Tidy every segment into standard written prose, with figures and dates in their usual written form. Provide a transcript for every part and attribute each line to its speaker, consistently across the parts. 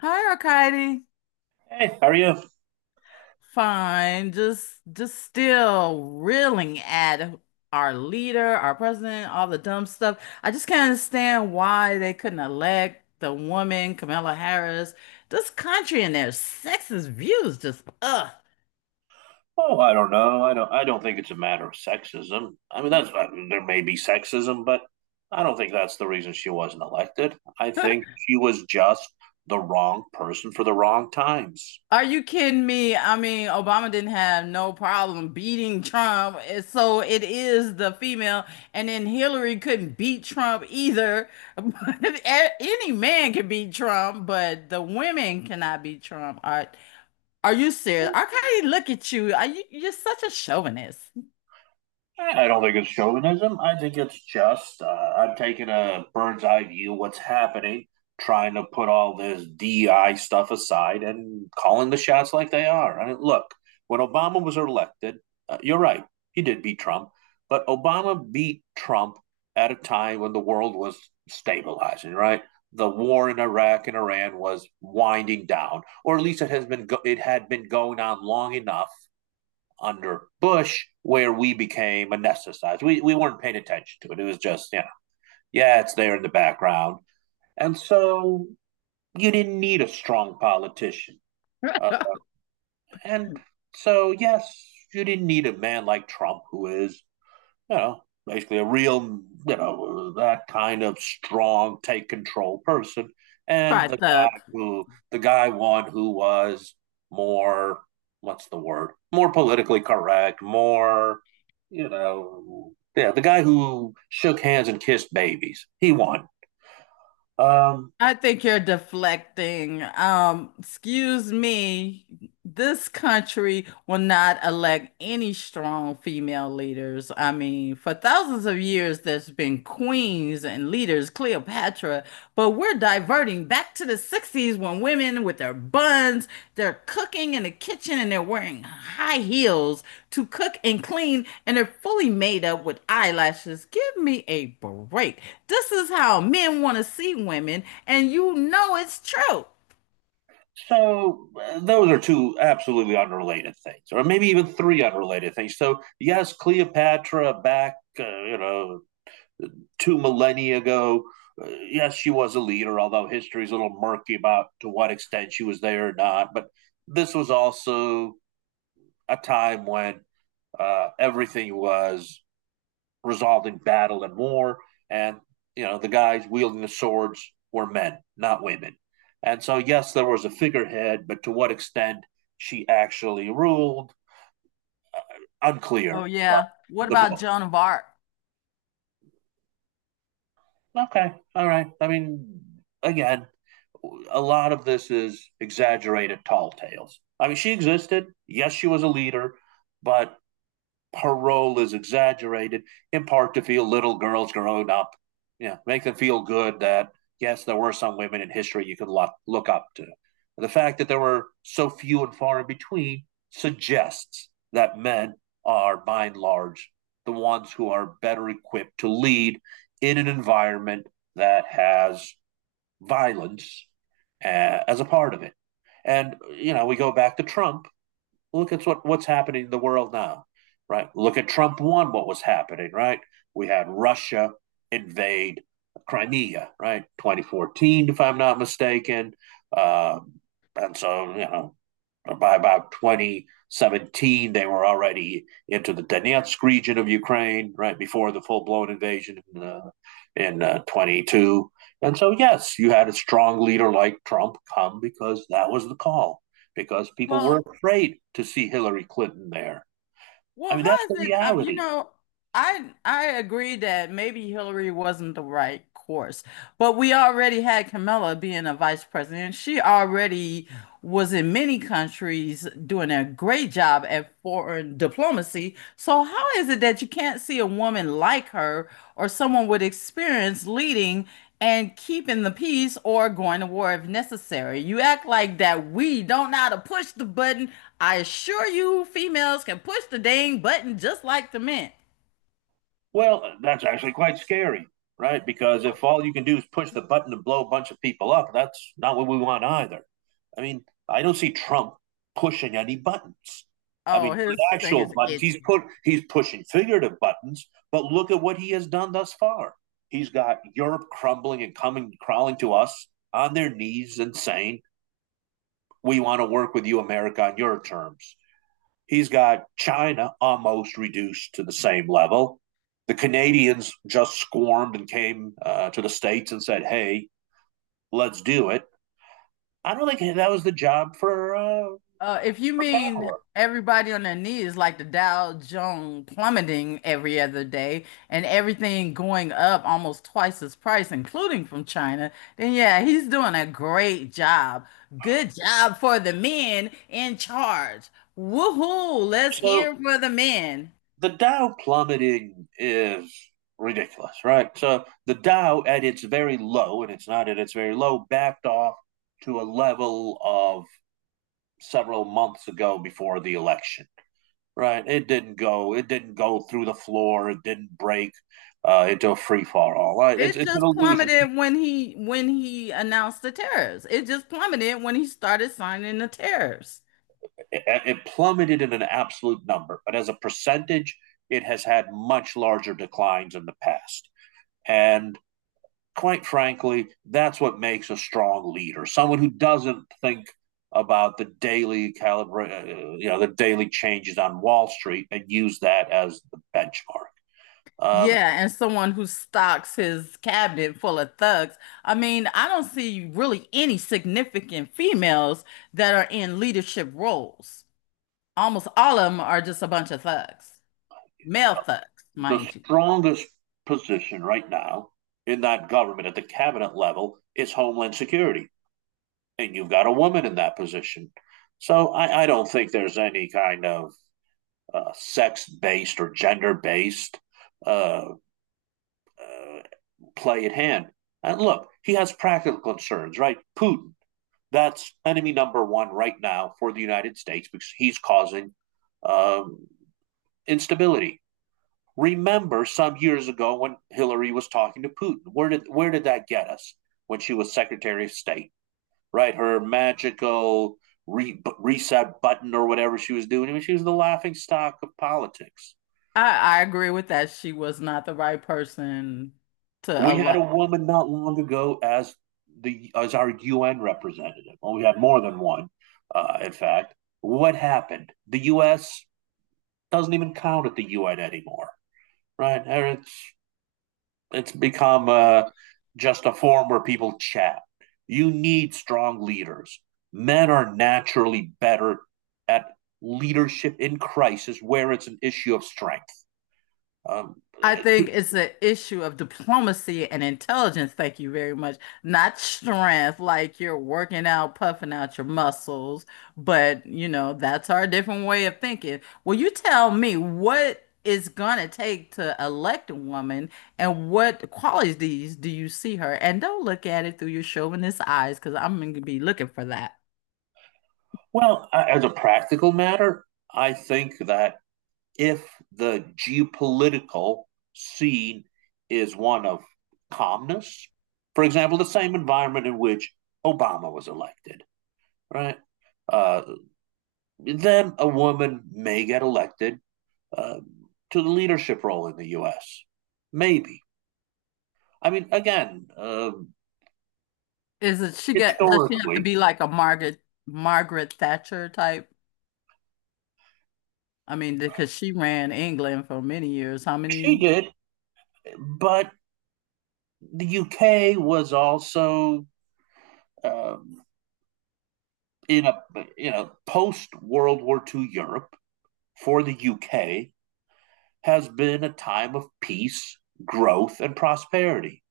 Speaker 1: Hi, Arkady.
Speaker 2: Hey, how are you?
Speaker 1: Fine. Just still reeling at our leader, our president, all the dumb stuff. I just can't understand why they couldn't elect the woman, Kamala Harris. This country and their sexist views just ugh.
Speaker 2: Oh, I don't know. I don't. I don't think it's a matter of sexism. I mean, that's I mean, there may be sexism, but I don't think that's the reason she wasn't elected. I think she was just the wrong person for the wrong times.
Speaker 1: Are you kidding me? I mean, Obama didn't have no problem beating Trump. And So it is the female. And then Hillary couldn't beat Trump either. But any man can beat Trump, but the women cannot beat Trump. Are you serious? I can Arkady, look at you. You're such a chauvinist.
Speaker 2: I don't think it's chauvinism. I think it's just I'm taking a bird's eye view of what's happening, trying to put all this DI stuff aside and calling the shots like they are. I mean, look, when Obama was elected, you're right, he did beat Trump, but Obama beat Trump at a time when the world was stabilizing, right? The war in Iraq and Iran was winding down, or at least it had been going on long enough under Bush where we became anesthetized. We weren't paying attention to it. It was just, yeah, it's there in the background. And so you didn't need a strong politician. Uh, and So, yes, you didn't need a man like Trump who is you know, basically a real, you know, that kind of strong, take control person. And
Speaker 1: Try thug.
Speaker 2: the guy one who was more, what's the word? More politically correct, more, you know, yeah, the guy who shook hands and kissed babies. He won. Um,
Speaker 1: I think you're deflecting. Excuse me. This country will not elect any strong female leaders. I mean, for thousands of years, there's been queens and leaders, Cleopatra, but we're diverting back to the 60s when women with their buns, they're cooking in the kitchen and they're wearing high heels to cook and clean and they're fully made up with eyelashes. Give me a break. This is how men want to see women, and you know it's true.
Speaker 2: those are two absolutely unrelated things, or maybe even three unrelated things. So yes, Cleopatra back, you know, two millennia ago. Yes, she was a leader, although history is a little murky about to what extent she was there or not. But this was also a time when everything was resolved in battle and war, and you know the guys wielding the swords were men, not women. And so, yes, there was a figurehead, but to what extent she actually ruled,
Speaker 1: Oh,
Speaker 2: unclear. Well,
Speaker 1: yeah. What
Speaker 2: the
Speaker 1: about
Speaker 2: book.
Speaker 1: Joan of Arc?
Speaker 2: Okay, all right. I mean, again, a lot of this is exaggerated tall tales. I mean, she existed. Yes, she was a leader, but her role is exaggerated in part to feel little girls growing up, you know, make them feel good that, yes, there were some women in history you could look up to. The fact that there were so few and far in between suggests that men are, by and large, the ones who are better equipped to lead in an environment that has violence as a part of it. And you know, we go back to Trump. Look at what's happening in the world now, right? Look at Trump one. What was happening, right? We had Russia invade Crimea, right? 2014, if I'm not mistaken. Uh, and so you know, by about 2017, they were already into the Donetsk region of Ukraine, right before the full blown invasion in 22. And so, yes, you had a strong leader like Trump come because that was the call, because people were
Speaker 1: Well,
Speaker 2: afraid to see Hillary Clinton there. I
Speaker 1: well,
Speaker 2: mean,
Speaker 1: how
Speaker 2: that's the
Speaker 1: is it?
Speaker 2: reality.
Speaker 1: I agree that maybe Hillary wasn't the right course. But we already had Kamala being a vice president. She already was in many countries doing a great job at foreign diplomacy. So how is it that you can't see a woman like her or someone with experience leading and keeping the peace or going to war if necessary? You act like that we don't know how to push the button. I assure you, females can push the dang button just like the men.
Speaker 2: Well, that's actually quite scary, right? Because if all you can do is push the button to blow a bunch of people up, that's not what we want either. I mean, I don't see Trump pushing any buttons. I
Speaker 1: Oh,
Speaker 2: mean,
Speaker 1: his
Speaker 2: not actual
Speaker 1: fingers
Speaker 2: buttons.
Speaker 1: itch.
Speaker 2: He's pushing figurative buttons, but look at what he has done thus far. He's got Europe crumbling and coming crawling to us on their knees and saying, "We want to work with you, America, on your terms." He's got China almost reduced to the same level. The Canadians just squirmed and came to the States and said, hey, let's do it. I don't think that was the job
Speaker 1: If you
Speaker 2: for
Speaker 1: mean
Speaker 2: Kamala.
Speaker 1: everybody on their knees, like the Dow Jones plummeting every other day and everything going up almost twice its price, including from China, then yeah, he's doing a great job. Good job for the men in charge. Woohoo! Let's
Speaker 2: So
Speaker 1: hear for the men.
Speaker 2: the Dow plummeting is ridiculous, right? So the Dow at its very low, and it's not at its very low, backed off to a level of several months ago before the election. Right. It didn't go. It didn't go through the floor. It didn't break into a free fall. All right. It's,
Speaker 1: It
Speaker 2: it's an
Speaker 1: just
Speaker 2: illusion.
Speaker 1: plummeted when he announced the tariffs. It just plummeted when he started signing the tariffs.
Speaker 2: It plummeted in an absolute number, but as a percentage, it has had much larger declines in the past. And quite frankly, that's what makes a strong leader someone who doesn't think about the you know, the daily changes on Wall Street and use that as the benchmark. Um,
Speaker 1: Yeah, and someone who stocks his cabinet full of thugs. I mean, I don't see really any significant females that are in leadership roles. Almost all of them are just a bunch of thugs, male thugs,
Speaker 2: the
Speaker 1: mind you.
Speaker 2: strongest position right now in that government at the cabinet level is Homeland Security. And you've got a woman in that position. So I don't think there's any kind of sex based or gender based uh, uh, play at hand. And look, he has practical concerns, right? Putin, that's enemy number one right now for the United States because he's causing um, instability. Remember some years ago when Hillary was talking to Putin. Where did that get us when she was Secretary of State? Right, her magical reset button or whatever she was doing. I mean, she was the laughing stock of politics.
Speaker 1: I agree with that. She was not the right person to
Speaker 2: We had a
Speaker 1: elect.
Speaker 2: woman not long ago as the as our UN representative. Well, we had more than one, in fact. What happened? The U.S. doesn't even count at the UN anymore, right? It's become just a forum where people chat. You need strong leaders. Men are naturally better at leadership in crisis where it's an issue of strength. Um,
Speaker 1: I think it's an issue of diplomacy and intelligence. Thank you very much. Not strength, like you're working out, puffing out your muscles, but you know, that's our different way of thinking. Well, you tell me what it's gonna take to elect a woman and what qualities do you see her? And don't look at it through your chauvinist eyes, because I'm gonna be looking for that.
Speaker 2: as a practical matter, I think that if the geopolitical scene is one of calmness, for example, the same environment in which Obama was elected, right? Uh, then a woman may get elected uh, to the leadership role in the U.S. Maybe. I mean, again,
Speaker 1: Is it she got, does she have to
Speaker 2: historically,
Speaker 1: be like a Margaret Thatcher type? I mean, because she ran England for many years. How
Speaker 2: she
Speaker 1: many?
Speaker 2: did, but the U.K. was also um, in a you know post World War II Europe for the U.K. has been a time of peace, growth, and prosperity.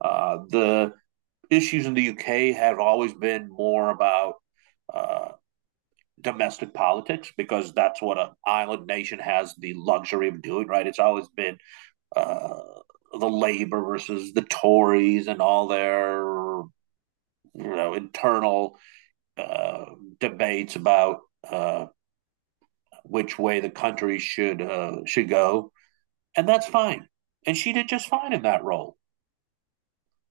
Speaker 2: The issues in the UK have always been more about uh, domestic politics because that's what an island nation has the luxury of doing, right? It's always been uh, the Labor versus the Tories and all their you know internal uh, debates about uh, which way the country should go, and that's fine. And she did just fine in that role.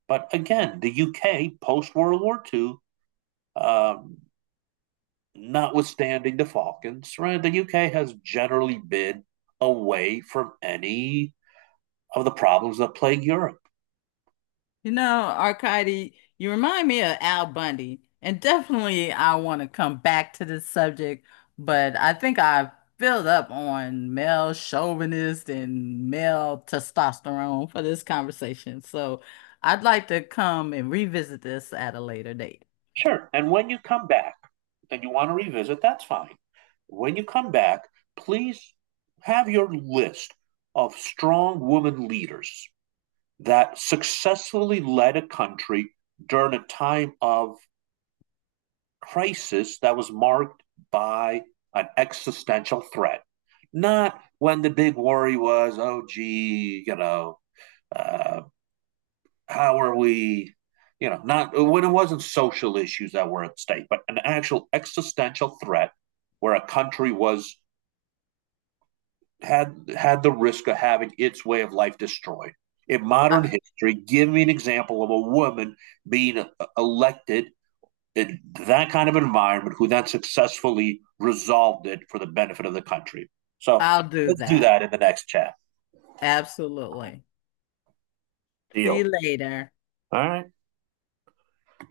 Speaker 2: But again, the UK post World War Two. um, Notwithstanding the Falcons, right? The UK has generally been away from any of the problems that plague Europe.
Speaker 1: You know, Arcady, you remind me of Al Bundy. And definitely, I want to come back to this subject, but I think I've filled up on male chauvinist and male testosterone for this conversation. So I'd like to come and revisit this at a later date.
Speaker 2: Sure. And when you come back and you want to revisit, that's fine. When you come back, please have your list of strong women leaders that successfully led a country during a time of crisis that was marked by an existential threat. Not when the big worry was, oh, gee, you know, uh, how are we, you know, not when it wasn't social issues that were at stake, but an actual existential threat where a country was had had the risk of having its way of life destroyed in
Speaker 1: I
Speaker 2: modern history. Give me an example of a woman being elected in that kind of environment who then successfully resolved it for the benefit of the country. So
Speaker 1: I'll do
Speaker 2: let's do
Speaker 1: that.
Speaker 2: that in the next chat.
Speaker 1: Absolutely. See
Speaker 2: Deal.
Speaker 1: you later.
Speaker 2: All right.